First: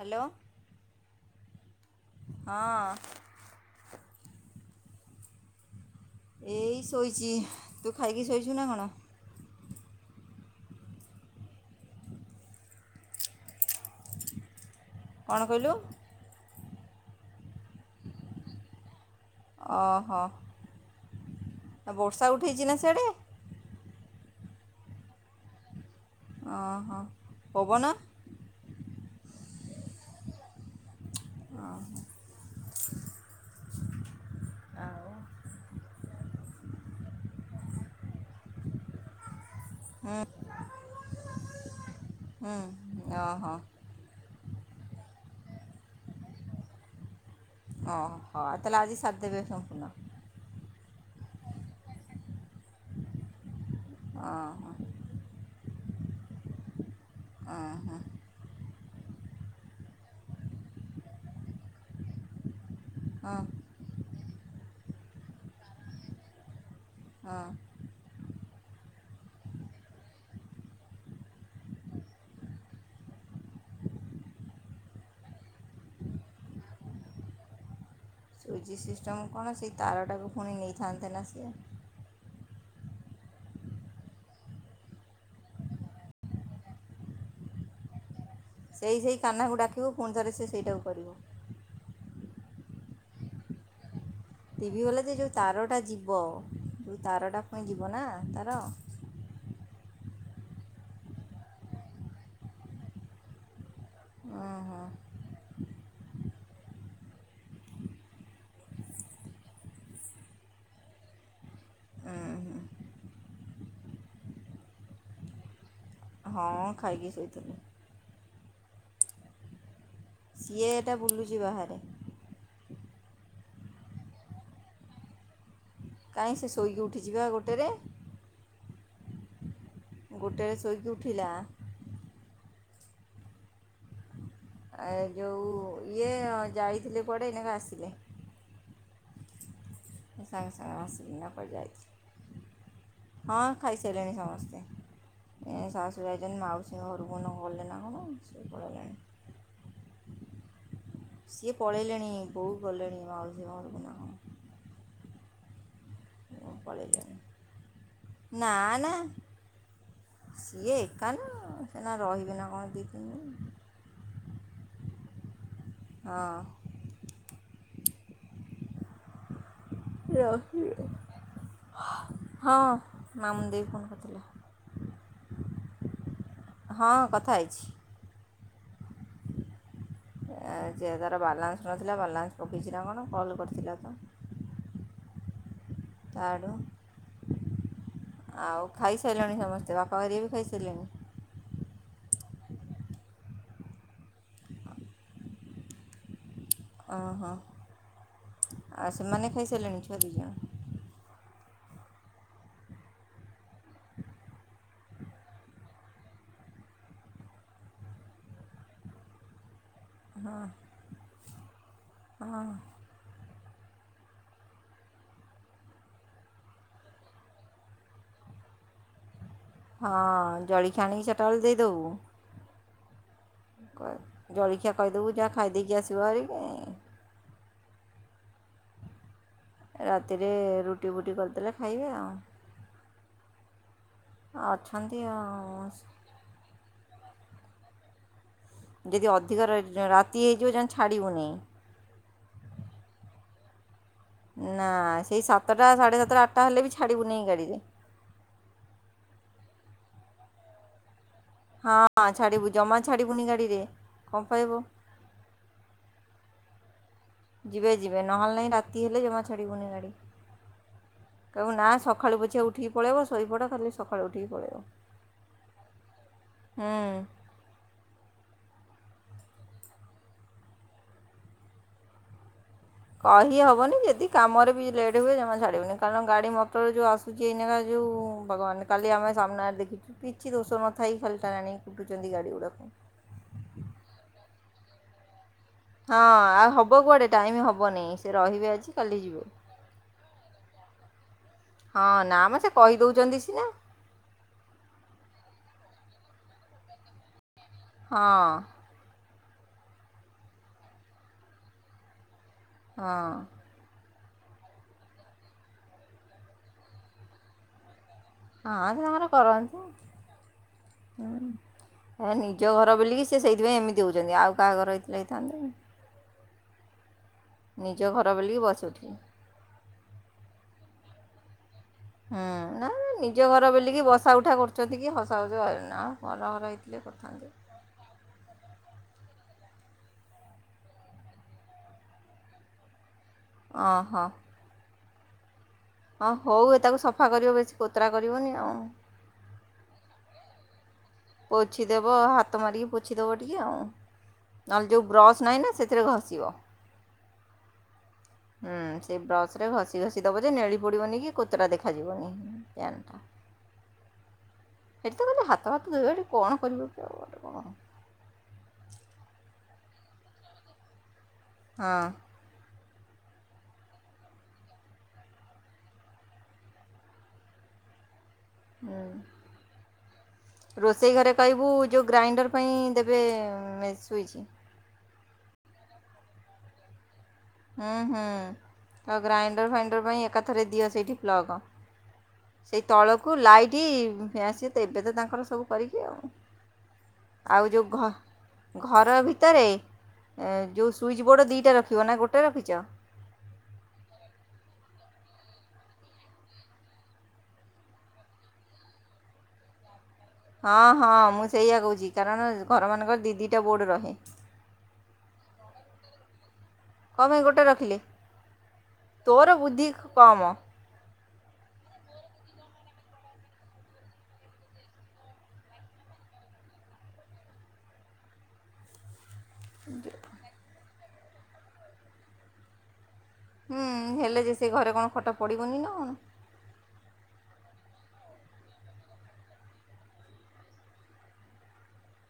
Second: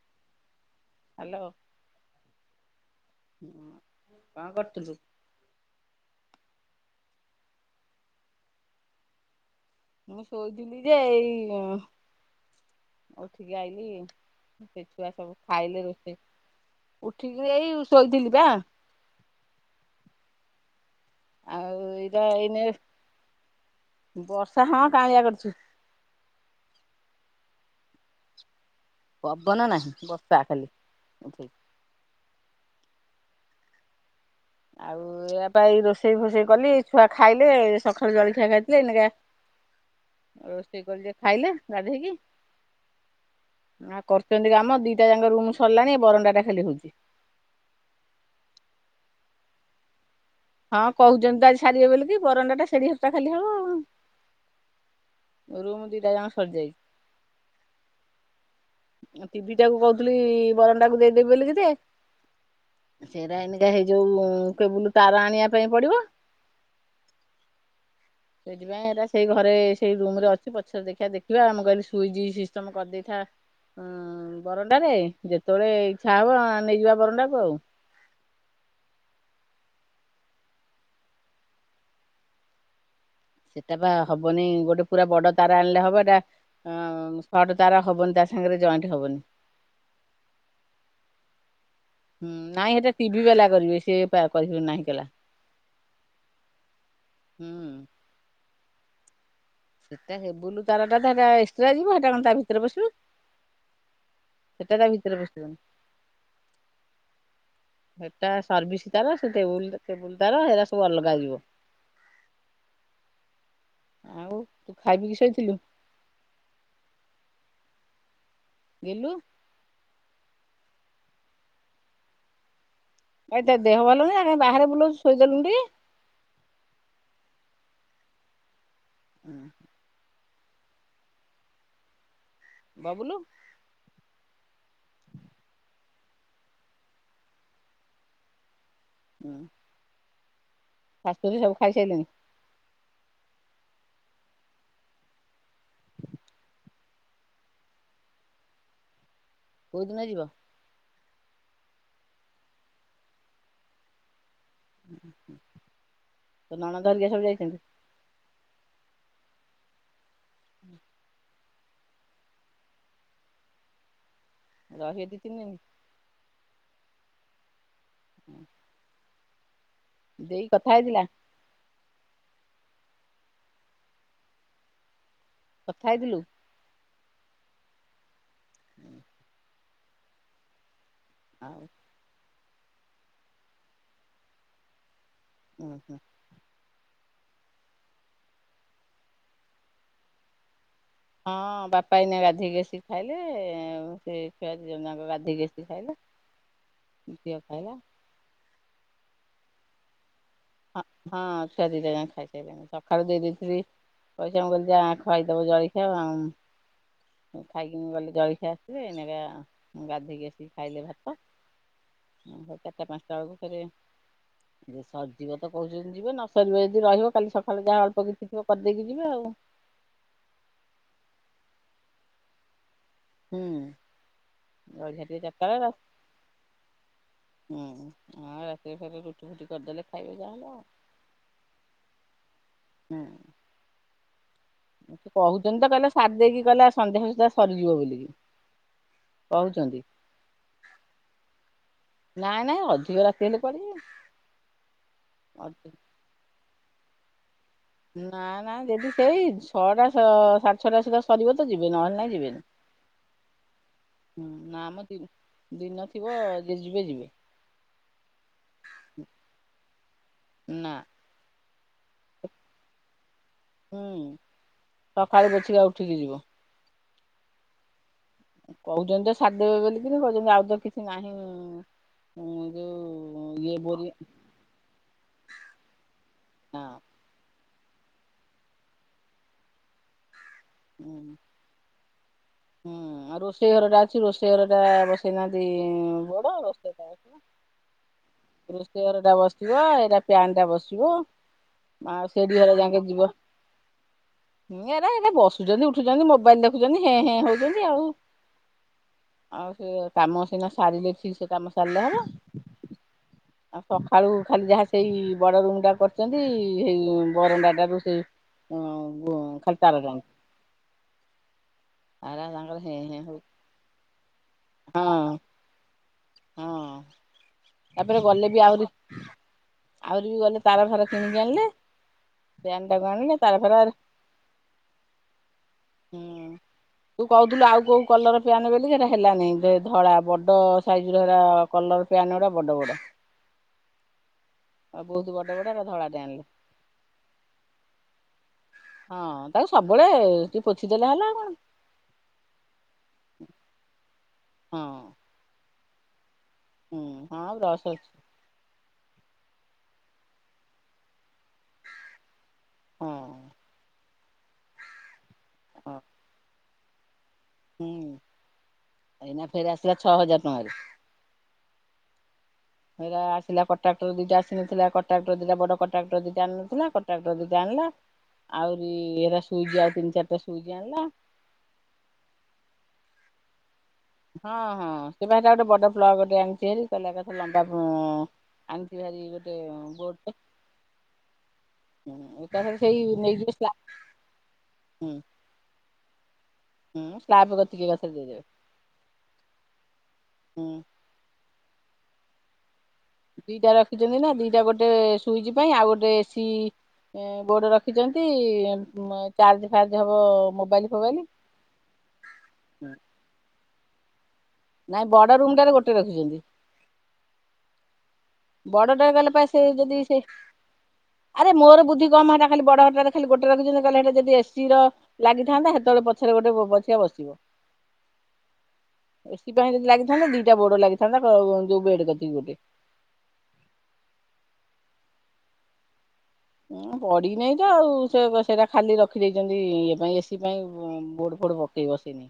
Hello. Hello. ହଁ। କଣ କରୁଥିଲୁ? ଏଇ ଶୋଇଚି ତୁ ଖାଇକି ଶୋଇଛୁ ନା କଣ? ମୁଁ ଶୋଇଥିଲି ଯେ ଏଇ ଉଠିକି ଆଇଲିି। ଛୁଆ ସବୁ କ'ଣ କହିଲୁ ଖାଇଲେ ରୋଷେଇ ଉଠିକିରି ଏଇ ଶୋଇଥିଲି ପା। ଓହୋ। ଆଉ ଏଇଟା ବର୍ଷା ଉଠେଇଛି ଏଇନେ ନା ସିଆଡ଼େ ବର୍ଷା ହଁ କାଁଳିଆ କରିଚି। ଓହ ପବନ? ପବନ ନାହିଁ ବର୍ଷା ଖାଲି ଉଠେଇଚି। ଆଉ ୟା ପାଇଁ ରୋଷେଇ ଫୋଷେଇ କଲି ଛୁଆ ଖାଇଲେ ସକାଳୁ ଜଳଖିଆ ଖାଇଥିଲେ। ଏଇନା ରୋଷେଇ କରିକି ଖାଇଲେ ଗାଧେଇକି। ହୁଁ ଓହୋ ଆ କରୁଛନ୍ତି କାମ ଦିଟା ଯାକ ରୁମ୍ ସରିଲାଣି ବରଣ୍ଡା ଟା ଖାଲି ହୋଉଛି। ଓହୋ ତାହେଲେ ଆଜି ସାରି ଦେବେ ସମ୍ପୂର୍ଣ୍ଣ? ହଁ କହୁଛନ୍ତି ତ ଆଜି ସାରିବେ କି ବରଣ୍ଡା ଟା ସେଢ଼ି ଘର ଟା ଖାଲି ହବ ଆଉ। ଓହୋ। ରୁମ୍ ଦିଟା ଯାଙ୍କ ସରିଯାଇଛି? ଉଁ ହୁଁ। ଟିଭିି ଟାକୁ କହୁଥିଲି ବରଣ୍ଡା ଟାକୁ ଦେଇଦେବି ବୋଲି କି ଯେ ସେ ହଁ ସେରା ଏଇନିକା ହେଇ ଯୋଉ କେବୁଲ ତାର ଆଣିବା ପାଇଁ ପଡ଼ିବ। ହଁ। ସେଇଥିପାଇଁ ହେରା ସେଇ ଘରେ ସେଇ ରୁମ୍ ରେ ଅଛି ପଛରେ ଦେଖିଆ -ଦେଖିବା ଆମେ କହିଲି ସୁଇଚ ସିଷ୍ଟମ କରିଦେଇଥା। ହ [unintelligible] ହଁ ବରଣ୍ଡାରେ ଯେତେବେଳେ ଇଛା ହବ ନେଇଯିବା ବରଣ୍ଡାକୁ ଆଉ। ସୁଇଜି ସିଷ୍ଟମ୍ କଣ ସେଇ ତାରଟାକୁ ପୁଣି ନେଇଥାନ୍ତେ ନା ସିଏ। ସେଟା ବା ହବନି ଗୋଟେ ପୁରା ବଡ଼ ତାର ଆଣିଲେ ହବ ଏଇଟା ସଟ ତାର ହବନି ତା ସାଙ୍ଗରେ ଜଏଣ୍ଟ ସେଇ -ସେଇ ହବନି। କାହ୍ନାକୁ ଡ଼ାକିବୁ ପୁଣି ଥରେ ସେ ସେଇଟାକୁ କରିବ। ହୁଁ ନାଇଁ ହେଟା ଟିଭି ବାଲା କରିବେ ସେ ଟିଭି ବାଲା ଯେ ଯୋଉ ତାରଟା ଯିବ ଯୋଉ ତାରଟା ପୁଣି ହୁଁ। ଯିବ ନା ତାର। ସେଟା କେବୁଲ ତାରଟା ତ ହେଟା ଏକ୍ସଟ୍ରା ଯିବ ହେଟା କଣ ତା ଭିତରେ ପସିବ ସେଟା ଓହୋ ତା ଭିତରେ ପଶିବନି। ସେଟା ସର୍ଭିସ ତାର ସେ କେବୁଲ-କେବୁଲ ତାର ସେରା ସବୁ ଅଲଗା ଯିବ। ଉଁ ଆଉ ତୁ ଖାଇ ପିକିି ଶୋଇଥିଲୁ? ହଁ ଖାଇକି ଶୋଇଥିଲି। ଗେଲୁ? ସିଏ ଏଟା ବୁଲୁଛି ବାହାରେ। ହେଇ ତା ଦେହ ଭଲ ନାହିଁ ଆଉ କାଇଁ ବାହାରେ ବୁଲଉଚୁ ଶୋଇଦେଲୁନୁ ଟିକେ? କାହିଁ ସେ ଶୋଇକି ଉଠିଚି ବା ଗୋଟେରେ। ହୁଁ। ଗୋଟେ ଶୋଇକି ଉଠିଲା। ବବୁଲୁ? ଏ ଯୋଉ, ଇଏ ଯାଇଥିଲେ କୁଆଡ଼େ, ଏଇନା କା ଆସିଲେ। ହୁଁ। ସାଙ୍ଗେ ସାଙ୍ଗେ ଆସିକିନା ଶାଶୁଶଶୁର କୁଆଡ଼େ ସବୁ ଖାଇସାରିଲେଣି ଯାଇଚି, ହଁ ଖାଇସାରିଲେଣି ସମସ୍ତେ। ଏ ଶାଶୁୁ ଯାଇଚନ୍ତି, ମାଉସୀଙ୍କ ଘରକୁ ନା ଗଲେ ନା କଣ, ସେ ପଳେଇଲେଣି। କୋଉ ଦିନ ଯିବ? ସିଏ ପଳେଇଲେଣି, ବୋଉ ଗଲେଣି, ମାଉସୀଙ୍କ ଘରକୁ ନା କଣ? ହୁଁ। ବୋଉ ପଳେଇଲେଣି ନା, ନା। ସିଏ ଏକା ନା, ସେ ଏଇନା ରହିବେ ନା କଣ ଦି ତିନି ଦିନି। ରହିବେ ଦି ତିନି ଦିନି? ହଁ। ହଁ। ରହିବେ, ହଁ, ମାମୁନି ଦେଇ ଫୋନ୍ କରିଥିଲା। କଥା ହେଇଥିଲୁ? ହଁ କଥା ହେଇଛି। ଯିଏ ତାର ଆଉ ବାଲାନ୍ସ ନଥିଲା, ବାଲାନ୍ସ ପକେଇଛି ନା କଣ? କଲ କରିଥିଲା ତ। ହୁଁ, ହୁଁ। ତା ଆଡୁ, ଆଉ ଖାଇସାରିଲଣି ସମସ୍ତେ? ବାପା ଘରିଆ ବି ଖାଇସାରିଲେଣି? ହଁ, ବାପା ଏଇନା ଗାଧେଇକି ଆସିକି ଖାଇଲେ, ସେ ଛୁଆ ଦି ଜଣଯାକ ଗାଧେଇକି ଆସିକି ଖାଇଲେ। ଓହୋ, ଝିଅ ଖାଇଲା ଆ ସେମାନେ ଖାଇସାରିଲେଣି ଛୁଆ ଦିଜଣ? ହଁ, ହଁ, ଛୁଆ ଦିଟା ଯାକ ଖାଇସାଇଲେଣି, ସକାଳୁ ଦେଇ ଦେଇଥିଲି ପଇସା, ମୁଁ କହିଲି ଯା ଖାଇଦବ ଜଳଖିଆ ଆ, ଖାଇକିନି ଗଲେ ଜଳଖିଆ ଆସିଲେ, ଏଇନାକେ ଗାଧୋଇକି ଆସିକି ଖାଇଲେ ଭାତ, ଭ ଚାରିଟା ପାଞ୍ଚ ଦେଖିଲା ବେଳକୁ ଫେରେ, ଯେ ସଜ ଯିବ ତ କହୁଚନ୍ତି ଯିବେ, ନସରିବ ଯଦି ରହିବ, କାଲି ସକାଳେ ଯାହା ଅଳ୍ପ କିଛି ଥିବ, କରିଦେଇକି ଯିବେ ଆଉ। ହଁ, ଜଳିଖିଆ ଆଣିକି ଚାଟାବେଳେ ଦେଇଦେବୁ ହୁଁ ଜଳଖିଆ କହିଦେବୁ ଟିକେ ଯାହା ଚାରିଟା ବେଳେ ଖାଇଦେଇକି ଆସିବ ହାରି କି ହୁଁ, ଆଉ ରାତିରେ ଫେରେ ରୁଟି। ଫୁଟି କରିଦେଲେ ଖାଇବେ ରାତିରେ ଯାହାହେଲେ ଆଉ ରୁଟି ବୁଟି କରିଦେଲେ ଖାଇବେ ଆଉ। [unintelligible] ଆଛ ସିଏ କହୁଛନ୍ତି ତ, କହିଲେ ସାରି ଦେଇକି, କହିଲା ସନ୍ଧ୍ୟା ସୁଦ୍ଧା ସରିଯିବ ବୋଲିକି। ଯଦି ଅଧିକ କହୁଛନ୍ତି ରାତି ହେଇଯିବ, ଯା ଛାଡ଼ିବୁନି। ନାଇଁ ନାଇଁ, ଅଧିକ ରାତି ହେଲେ କୁଆଡେ ଯିବେ? ନା, ସେଇ ସାତଟା, ସାଢ଼େ ସାତଟା ଆଟା ହେଲେ ବି, ଛାଡ଼ିବୁନି ଗାଡିରେ। ନା ନା, ଯଦି ସେଇ ଛଅଟା ସାଢେ ଛଅଟା ସୁଦ୍ଧା ସରିବ ତ ଯିବେ ନହେଲେ ହଁ ନାଇଁ ଯିବେନି ଛାଡ଼ିବୁ, ଜମା ଛାଡ଼ିବୁନି ଗାଡ଼ିରେ, କଣ ହୁଁ ପାଇବୁ? ନା ମ ଦିନ ଥିବ, ଯଦି ଯିବେ ଯିବେ। ଯିବେ ଯିବେ, ନହେଲେ ନାହିଁ, ରାତି ହେଲେ ଜମା ଛାଡ଼ିବୁନି ଗାଡ଼ି। ନା କହିବୁ ନା, ସକାଳୁ ପଛିକା ଉଠିକି ପଳେଇବ, ଶୋଇପଡ଼ ଖାଲି ସକାଳୁ ହୁଁ, ଉଠିକି ପଳେଇବ ସକାଳୁ ପଛିକା ଉଠିକି ଯିବ। ହଁ ଅ। କହୁଛନ୍ତି ତ ସାରଦେବେ ବୋଲିକିରି କହୁଛନ୍ତି ଆଉ ତ କିଛି ନାହିଁ। ମୁଁ ଯୋଉ ଇଏ କହିହବନି ବୋରି ଯଦି କାମରେ ବି ଲେଟ୍ ହୁଏ ଜମା ଛାଡିବୁନି କାରଣ ଗାଡି ହଁ ମଟର ଯୋଉ ଆସୁ [unintelligible] ଏଇନାପା ଯୋଉ ଭଗବାନ କାଲି ଆମେ ସାମ୍ନାରେ ଦେଖିଚୁକି କିଛି ଦୋଷ ହୁଁ ନଥାଇ ଖାଲିଟାରେ ଆଣିକି କୁଟୁଛନ୍ତି ଗାଡ଼ି ଗୁଡ଼ାକୁ। ସେଇ ଘର ଟା ଅଛି ରୋଷେଇ ଘର ଟା ବସେଇନାହାନ୍ତି। ହଁ ଆଉ ମୁଁବଡ ହେବ ସେଟା କୁଆଡ଼େ ବସିବ। ଟାଇମ୍ ହେବନି ସେ ରହିବେ ଆଜି ରୋଷୋଇ କାଲି ଘର ଟା ଯିବେ ବସିବ ଏରାକ ପ୍ୟନ୍ ଟା ବସିବ ହଁ ଆଉ ନା ସେଡି ମ ସେ ଘର ଯାକେ ଯିବ। କହିଦେଉଛନ୍ତି ସିନା ହୁଁ ଏରା ଏରା ବସୁଚନ୍ତି ଉଠୁଚନ୍ତି ମୋବାଇଲ ଦେଖୁଚନ୍ତି ହେଁ ହେଁ ହଉଛନ୍ତି ଆଉ। ହଁ ଆଉ ସେ କାମ ସିନା ସାରିଲେ ଠିକସେ କାମ ସାରିଲେ ହବ। ହଁ। ଆଉ ସଖାଳୁ ଖାଲି ଯାହା ସେଇ ବଡ ରୁମ ଟା କରିଛନ୍ତି ହେଇ ବରଣ୍ଡାଟାରୁ ସେଇ ହଁ ସେ ତାଙ୍କର ଖାଲି କରନ୍ତୁ। ତାର ଟାଣି ହୁଁ ହେ ତାରା ନିଜ ତାଙ୍କର ଘର ହେଁ ହେଁ ବୋଲିକି ହଉ ସେ ସେଇଥିପାଇଁ ଏମିତି ହେଉଛନ୍ତି ଆଉ କାହା ଘର ହେଇଥିଲେ ହଁ ହେଇଥାନ୍ତେ କି? ହଁ ନିଜ ତାପରେ ଘର ଗଲେ ବୋଲିକି ବି ବସି ଆହୁରି ଉଠିଲେ ହୁଁ ଆହୁରି ବି ଗଲେ ତାର ଫାର କିଣିକି ଆଣିଲେ। ହୁଁ ଫ୍ୟାନ ନା ନା ଟାକୁ ଆଣିଲେ ନିଜ ତାର ଘର ଫାର ବୋଲିକି ବସା ଉଠା କରୁଛନ୍ତି କି ହସା ହସି [unintelligible] ନା ହୁଁ ପର ଘର ହେଇଥିଲେ ତୁ କରିଥାନ୍ତେ କି? କହୁଥିଲୁ ଆଉ କୋଉ କଲର ପ୍ୟାନ୍ ବୋଲିକି ହେଟା ହେଲାନେଇଁ ଧଳା ବଡ଼ ସାଇଜିର ହେରା କଲର ପ୍ୟାନ୍ ଗୁଡ଼ା ବଡ଼ ବଡ଼। ଅଁ ହଁ। ଆଉ ବହୁତ ବଡ ବଡ ହେଟା ଧଳା ହଁ ହଉ ଏ ତାକୁ ସଫା କରିବ ବେସି କୋତରା କରିବନି ଆଉ। ହଁ ତାକୁ ସବୁବେଳେ ଟିକେ ପୋଛିଦେଲେ ହେଲା। କଣ ପୋଛିଦେବ ହାତ ମାରିକି ପୋଛିଦବ ଟିକେ ଆଉ। ହଁ ନହେଲେ ଯୋଉ ବ୍ରସ୍ ନାହିଁ ନା ସେଥିରେ ଘଷିବ। ହୁଁ ହଁ ବ୍ରସ୍ ଅଛି। ହୁଁ ସେଇ ବ୍ରସ୍ ରେ ଘଷି ଘଷି ଦବ ଯେ ନେଳି ପଡିବନି କି କୋତରା ଦେଖାଯିବନି। ହଁ [unintelligible] ସେଠି ତ ଖାଲି ହାତ ଭାତ ହଁ ଧୋଇବ ହେଟି କଣ କରିବ। ଆଉ ଗୋଟେ କଣ? ହୁଁ ଏଇନା ଫେର ଆସିଲା ଛଅ ହଜାର ଟଙ୍କାରେ। ହଁ। ଏଇରା ଆସିଲା କଟାକ୍ଟର ଦିଟା ଆସିନଥିଲା କଟାକ୍ଟର ଦିଟା ବଡ କଟାକ୍ଟର ଦିଟା ଆଣି ନଥିଲା କଣ୍ଟ୍ରାଟର ଦିଟା ଆଣିଲା। ଆଉରିି ହୁଁ ଏରା ସୁଇଜ୍ ଆଉ ତିନି ଚାରଟା ସୁଇଜ ଆଣିଲା। ରୋଷେଇ ଘରେ କହିବୁ ଯୋଉ ଗ୍ରାଇଣ୍ଡର ପାଇଁ ଦେବେ ମେସ ହଁ ହଁ ସେପା ହେଟା ଗୋଟେ ବଡ ପ୍ଲଗଟେ ଆଣିଛି ହାରି। [unintelligible] କଥା ଲମ୍ବା ଉଁ ହୁଁ ହୁଁ ଆଣିଚି ତ ଭାରି ଗୋଟେ ଗ୍ରାଇଣ୍ଡର୍ ଫାଇଣ୍ଡର୍ ପାଇଁ ବୋଡଟେ। ଏକାଥରେ ଦିଅ ସେଇଠି ପ୍ଲଗ୍ ସେଇ ତଳକୁ ଲାଇଟ୍ ଫ୳୲ସ ତ ଏବେ ତ ହୁଁ ତାଙ୍କର ସବୁ କରିକି ଆଉ। ହୁଁ ସ୍ଲାବ୍ ଆଉ କତିକି ଯୋଉ ଘ ଏକାଥରେ ଦେଇଦେବେ ଘର ଭିତରେ ହୁଁ ଯୋଉ ସୁଇଚ୍ ବୋଡ଼ ଦିଇଟା ରଖିବ ନା ଗୋଟେ ରଖିଚ। ଦିଟା ରଖିଛନ୍ତି ନା ଦିଟା ଗୋଟେ ସୁଇଚ ପାଇଁ ଆଉ ଗୋଟେ ଏ ସିି ଏ ବୋର୍ଡ ରଖିଛନ୍ତି ଚାର୍ଜ ଫାର୍ଜ ହବ ହଁ ମୋବାଇଲ ଫୋବାଲି। ହଁ ମୁଁ ସେଇଆ କୋଉଛି କାରଣ ଘରମାନଙ୍କରେ ଦି ଦିଟା ବୋର୍ଡ଼ ରହେ। ନାଇଁ ବଡ ରୁମ ଟାରେ ଗୋଟେ ରଖିଛନ୍ତି କଁ ପାଇଁ ଗୋଟେ ରଖିଲେ। ବଡ ଟା କଲେ ପା ତୋର ସେ ବୁଦ୍ଧି ଯଦି ସେ କମ୍ ଆରେ ମୋର ବୁଦ୍ଧି କମ ହେଟା ଖାଲି ବଡ ହେଟାରେ ଖାଲି ଗୋଟେ ରଖିଚନ୍ତି କହିଲେ ଯଦି ଏସି ର ଲାଗିଥାନ୍ତା ସେତେବେଳେ ପଛରେ ଗୋଟେ ପଛିକା ବସିବ। ଏ ସେଥିପାଇଁ ଯଦି ଲାଗିଥାନ୍ତା ଦିଟା ବୋଡ ଲାଗିଥାନ୍ତା କ ଯୋଉ ବେଡ କତିକି ଗୋଟେ। ହୁଁ ହେଲେ ଯେ ସେ ଘରେ କଣ ଖଟ ପଡିବନି ନା କଣ? ଉଁ ପଡିନେଇ ତ ଆଉ ସେ ସେଇଟା ଖାଲି ରଖିଦେଇଚନ୍ତି ଇଏ ପାଇଁ ଏସି ପାଇଁ ଉଁ ବୋଡ ଫୋଡ ବ ନି ବସିନି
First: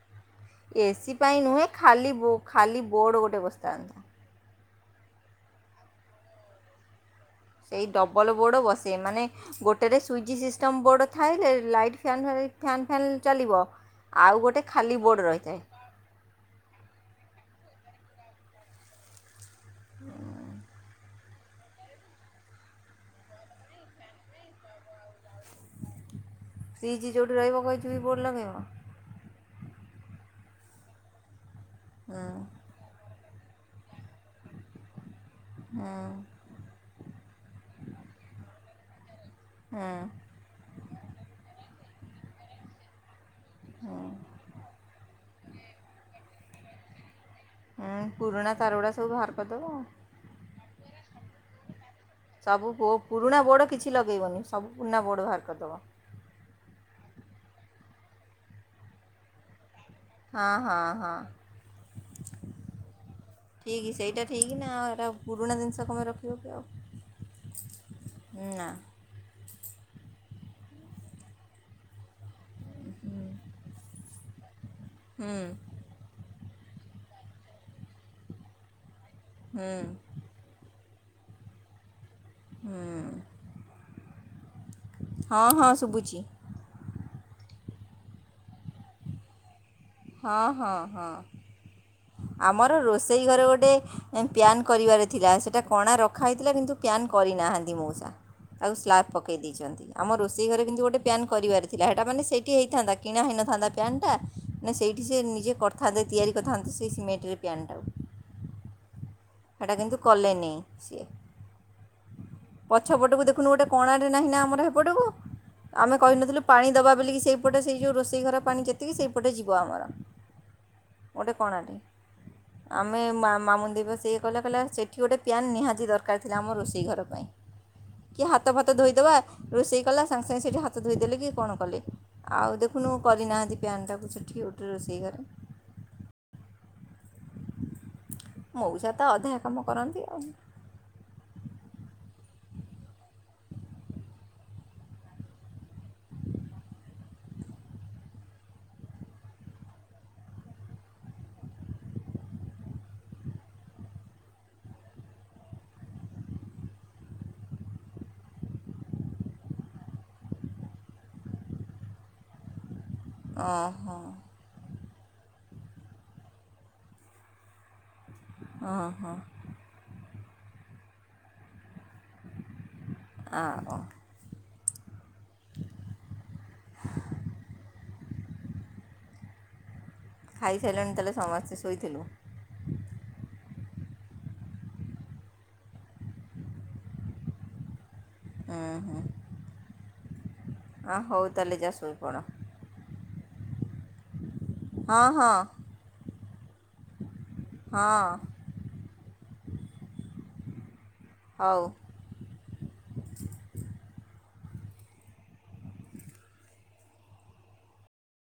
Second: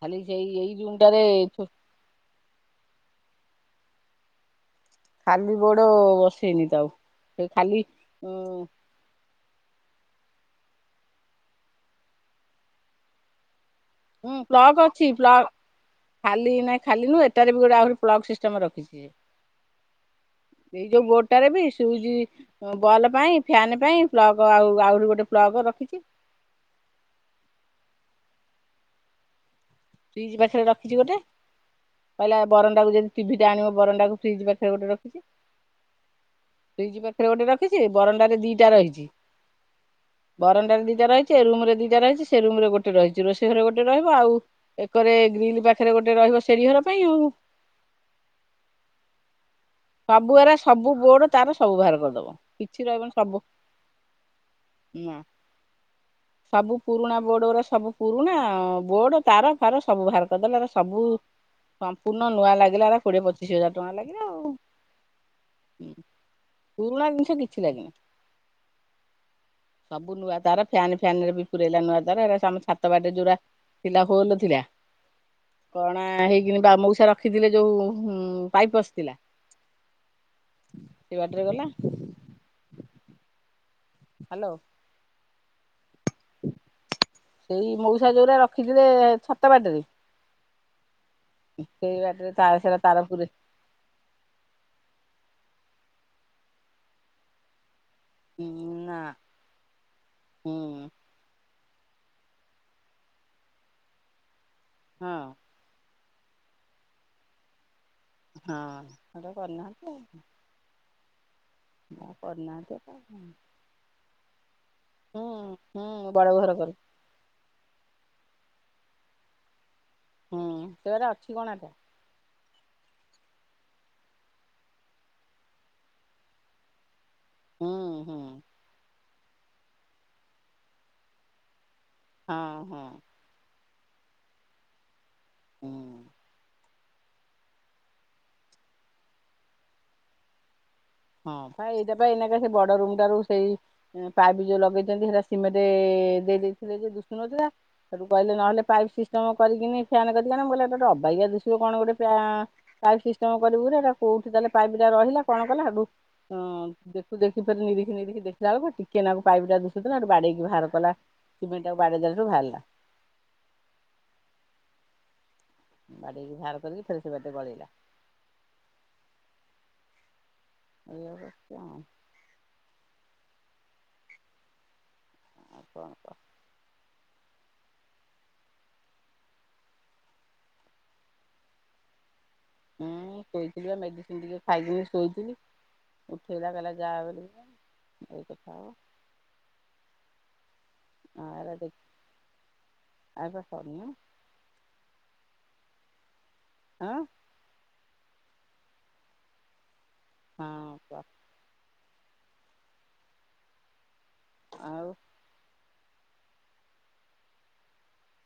ଖାଲି ସେଇ ଏଇ ଏ ଜୁନ୍ ସି ଟାରେ ପାଇଁ ନୁହେଁ ଖାଲି ଖାଲି ବୋର୍ଡ଼ ଗୋଟେ ବସ୍ତାଥାନ୍ତା। ଖାଲି ବୋଡ ବସେଇନି ତ ଆଉ। ସେ ଖାଲି ସେଇ ଡବଲ ବୋର୍ଡ ଉଁ ବସେ ମାନେ ଗୋଟେରେ ସୁଇଚ୍ ସିଷ୍ଟମ୍ ବୋଡ଼ ଥାଏ ସେ light fan fan fan fan ଚାଲିବ। ହୁଁ ଆଉ ଗୋଟେ ପ୍ଲକ୍ ଖାଲି ଅଛି ବୋର୍ଡ଼ ପ୍ଲକ୍? ରହିଥାଏ ଖାଲି ନାଇଁ ଖାଲି ନୁ ଏଟାରେ ବି ଗୋଟେ ଆହୁରି ପ୍ଲକ୍ ସିଷ୍ଟମ୍ ରଖିଚି। ଏ ଯୋଉ ମୋଟ ହେଟାରେ ବି ସୁଇଜ୍ ବଲ୍ ପାଇଁ ଫ୍ୟାନ୍ ପାଇଁ ପ୍ଲଗ୍ ଆଉ ଆହୁରି ଗୋଟେ ପ୍ଲଗ ରଖିଚି ଫ୍ରୀଜ଼ ଯୋଉଠି ରହିବ କହିଥିଲି ବୋଡ଼ ଲଗେଇବ ଫ୍ରୀଜ଼ ପାଖରେ ରଖିଚି ଗୋଟେ। ହୁଁ କହିଲା ବରଣ୍ଡାକୁ ଯଦି ଟିଭି ଟା ଆଣିବ ବରଣ୍ଡାକୁ ଫ୍ରିଜ ପାଖରେ ଗୋଟେ ରଖିଚି। ହୁଁ ଫ୍ରିଜ ପାଖରେ ଗୋଟେ ରଖିଚି ବରଣ୍ଡାରେ ଦିଟା ରହିଚି ହୁଁ ବରଣ୍ଡାରେ ଦିଟା ରହିଚି ଏ ରୁମ୍ ରେ ଦିଟା ରହିଚି ସେ ରୁମ୍ ରେ ଗୋଟେ ରହିଚି ରୋଷେଇ ଘରେ ଗୋଟେ ରହିବ ଆଉ ଏକରେ ଗ୍ରିଲ ପାଖରେ ଗୋଟେ ରହିବ ସେଡି ଘର ପାଇଁ ଆଉ। ହଁ ପୁରୁଣା ତାର ଗୁଡ଼ା ସବୁ ବାହାର କରିଦବ ଆଉ। ସବୁ ଏରା ସବୁ ବୋର୍ଡ ତାର ସବୁ ବାହାର କରିଦବ। ସବୁ କିଛି ପୋ ରହିବନି ସବୁ ପୁରୁଣା ବୋଡ଼ କିଛି ଲଗେଇବନି ସବୁ ପୁରୁଣା ନା ବୋଡ଼ ବାହାର କରିଦବ। ସବୁ ପୁରୁଣା ବୋର୍ଡ ଉରା ସବୁ ପୁରୁଣା ବୋର୍ଡ ତାର ତାର ସବୁ ବାହାର ହଁ କରିଦେଲେ ଏରା ହଁ ସବୁ ହଁ ସମ୍ପୂର୍ଣ୍ଣ ନୂଆ ଲାଗିଲା ଏରା କୋଡିଏ ପଚିଶ ହଜାର ଟଙ୍କାର ଲାଗିଲା ଆଉ। ହଁ ଏରା ପୁରୁଣା ଜିନ ହୁଁ ପୁରୁଣା ଜିନିଷ କିଛି ଲାଗେନି। ନା ସବୁ ନୂଆ ତାର ଫ୍ୟାନ ଫ୍ୟାନ ରେ ବି ପୁରେଇଲା ନୂଆ ତାର ଏରା ସମ ଛାତ ବାଟେ ଯୋଉରା ଥିଲା ହୋଲ ଥିଲା ହୁଁ। କଣା ହେଇକିନି ବା ମଉସା ରଖିଥିଲେ ଯୋଉ ଉଁ ପାଇପ୍ ପଶିଥିଲା ହୁଁ। ସେ ବାଟରେ ଗଲା ହୁଁ। ହ୍ୟାଲୋ। ହଁ ହଁ ଶୁବୁଚି। ସେଇ ମଉସା ଯଉରା ରଖିଥିଲେ ଛାତ ବାଟରେ ହଁ ହଁ ହଁ ସେଇ ବାଟରେ ତା ଆମର ସେରା ତାର ପୁରେ ରୋଷେଇ ଘରେ ଗୋଟେ ପ୍ୟାନ୍ କରିବାର ଥିଲା ସେଇଟା କଣା ରଖା ହୋଇଥିଲା କିନ୍ତୁ ପ୍ୟାନ୍ କରିନାହାନ୍ତି ମଉସା। ହୁଁ। ନା ସ୍ଲାବ ପକେଇ ଦେଇଛନ୍ତି। ଆମ ରୋଷେଇ ହୁଁ ଘରେ କିନ୍ତୁ ଗୋଟେ ପ୍ୟାନ୍ କରିବାର ଥିଲା ହେଟା ମାନେ ସେଇଠି ହେଇଥାନ୍ତା, କିଣା ହେଇନଥାନ୍ତା ପ୍ୟାନ ଟା ନା ସେଇଠି ହଁ ସେ ନିଜେ କରିଥାନ୍ତେ ତିଆରି କରିଥାନ୍ତେ ସେ ସିମେଟରେ ପ୍ୟାନ ଟାକୁ। ହଁ ସେଟା କରିନାହାନ୍ତି ଆଉ। କଲେନି ସିଏ। ଆଉ କରିନାହାନ୍ତି ଆଉ ପଛପଟକୁ ଦେଖୁନୁ ଗୋଟେ କଣାଟେ ନାହିଁ ନା ଆମର ହେପଟକୁ ହୁଁ ଆମେ ହୁଁ ବଡ କହିନଥିଲୁ ଘର ପାଣି କର ଦବା ବୋଲିକି ସେଇ ସେପଟେ ସେଇ ଯୋଉ ରୋଷେଇ ଘର ପାଣି ଯେତିକି ସେଇପଟେ ଯିବ ଆମର ହୁଁ ସେଗୁରା ଅଛି ଗୋଟେ କଣାଟା କଣାଟେ। ଆମେ ମାମୁନି ଦେଇ ବା ସେୟା କହିଲା ସେଠି ଗୋଟେ ପ୍ୟାାନ ନିହାତି ଦରକାର ଥିଲା, ଆମ ରୋଷେଇ ଘର ପାଈଁ ହୁଁ କିଏ ହୁଁ। ହାତ ଫାତ ଧୋଇଦବା ରୋଷେଇ କଲା ସାଙ୍ଗେ ସାଙ୍ଗେ ସେଇଠି ହାତ ଧୋଇଦେଲି କି କଣ କଲି ଆଉ ହଁ ହଁ ଦେଖୁନୁ ହୁଁ କରିନାହାନ୍ତି ପ୍ୟାନ ଟାକୁ ସେଠି। ଉଠି ଉଠି ରୋଷେଇ କରେ। ହୁଁ। ମୋଉସା ତ ଅଧା କାମ କରନ୍ତି ଆଉ। ହଁ ପା ଏଇଟା ବା ଏଇନା ବା ସେ ବଡ ରୁମ ଟାରୁ ସେଇ ପାଇପ୍ ଯୋଉ ଲଗେଇଛନ୍ତି ହେରା ସିମେଣ୍ଟ ଦେଇ ଦେଇଥିଲେ ଯେ ଦିଶୁନଥିଲା। ସେଇଠୁ କହିଲେ ନହଲେ ପାଇପି ସିଷ୍ଟମ୍ କରିକି ନି ପ୍ୟାନ କରିବା ମୁଁ କହିଲି ଗୋଟେ ଅବାଗିଆ ଦିଶିବ କଣ ଗୋଟେ ପ୍ୟା ପାଇପ୍ ସିଷ୍ଟମ କରିବୁରେ କୋଉଠି ତାହେଲେ ପାଇପ୍ ଟା ରହିଲା କଣ କଲା ଆଗକୁ ହଁ ଦେଖୁ ଦେଖୁ ଫେରେ ନିରିଖି ନୀରିଖି ଦେଖିଲା ବେଳକୁ ଟିକେ ନାକୁ ପାଇପଟା ଦିଶୁଥିଲା ବାଡେଇକି ବାହାର କଲା। ସିମେଣ୍ଟ ଟାକୁ ବାଡେଇଦେଲା ରୁ ବାହାରିଲା। ଅ ହଁ। ବାଡ଼େଇକି ବାହାର କରିକି ଫେରେ ସେ ବାଟେ ଗଳେଇଲା। ଅଁ ହଁ। ଏଇଆକୁ ହେଲା। ଆଁ ଓ। ଆଉ କଣ କହ [inaudible] ଖାଇସାଇଲଣି ତାହେଲେ ସମସ୍ତେ, ଶୋଇଥିଲୁ। ହୁଁ ଶୋଇଥିଲି ପା ମେଡିସିନ ଟିକେ ଖାଇକିନି ଶୋଇଥିଲି। ଉଠେଇଲା କହିଲା ଯା ବୋଲିକିନା। ଅଁ ହୁଁ ଆ ହଉ ତାହେଲେ ଯା ଶୋଇପଡ଼। ଆଉ ପା ସରନୁ। ହଁ ହଁ। ଆଁ। ହଁ। ହଁ କୁଅ। ହଉ। ଆଉ।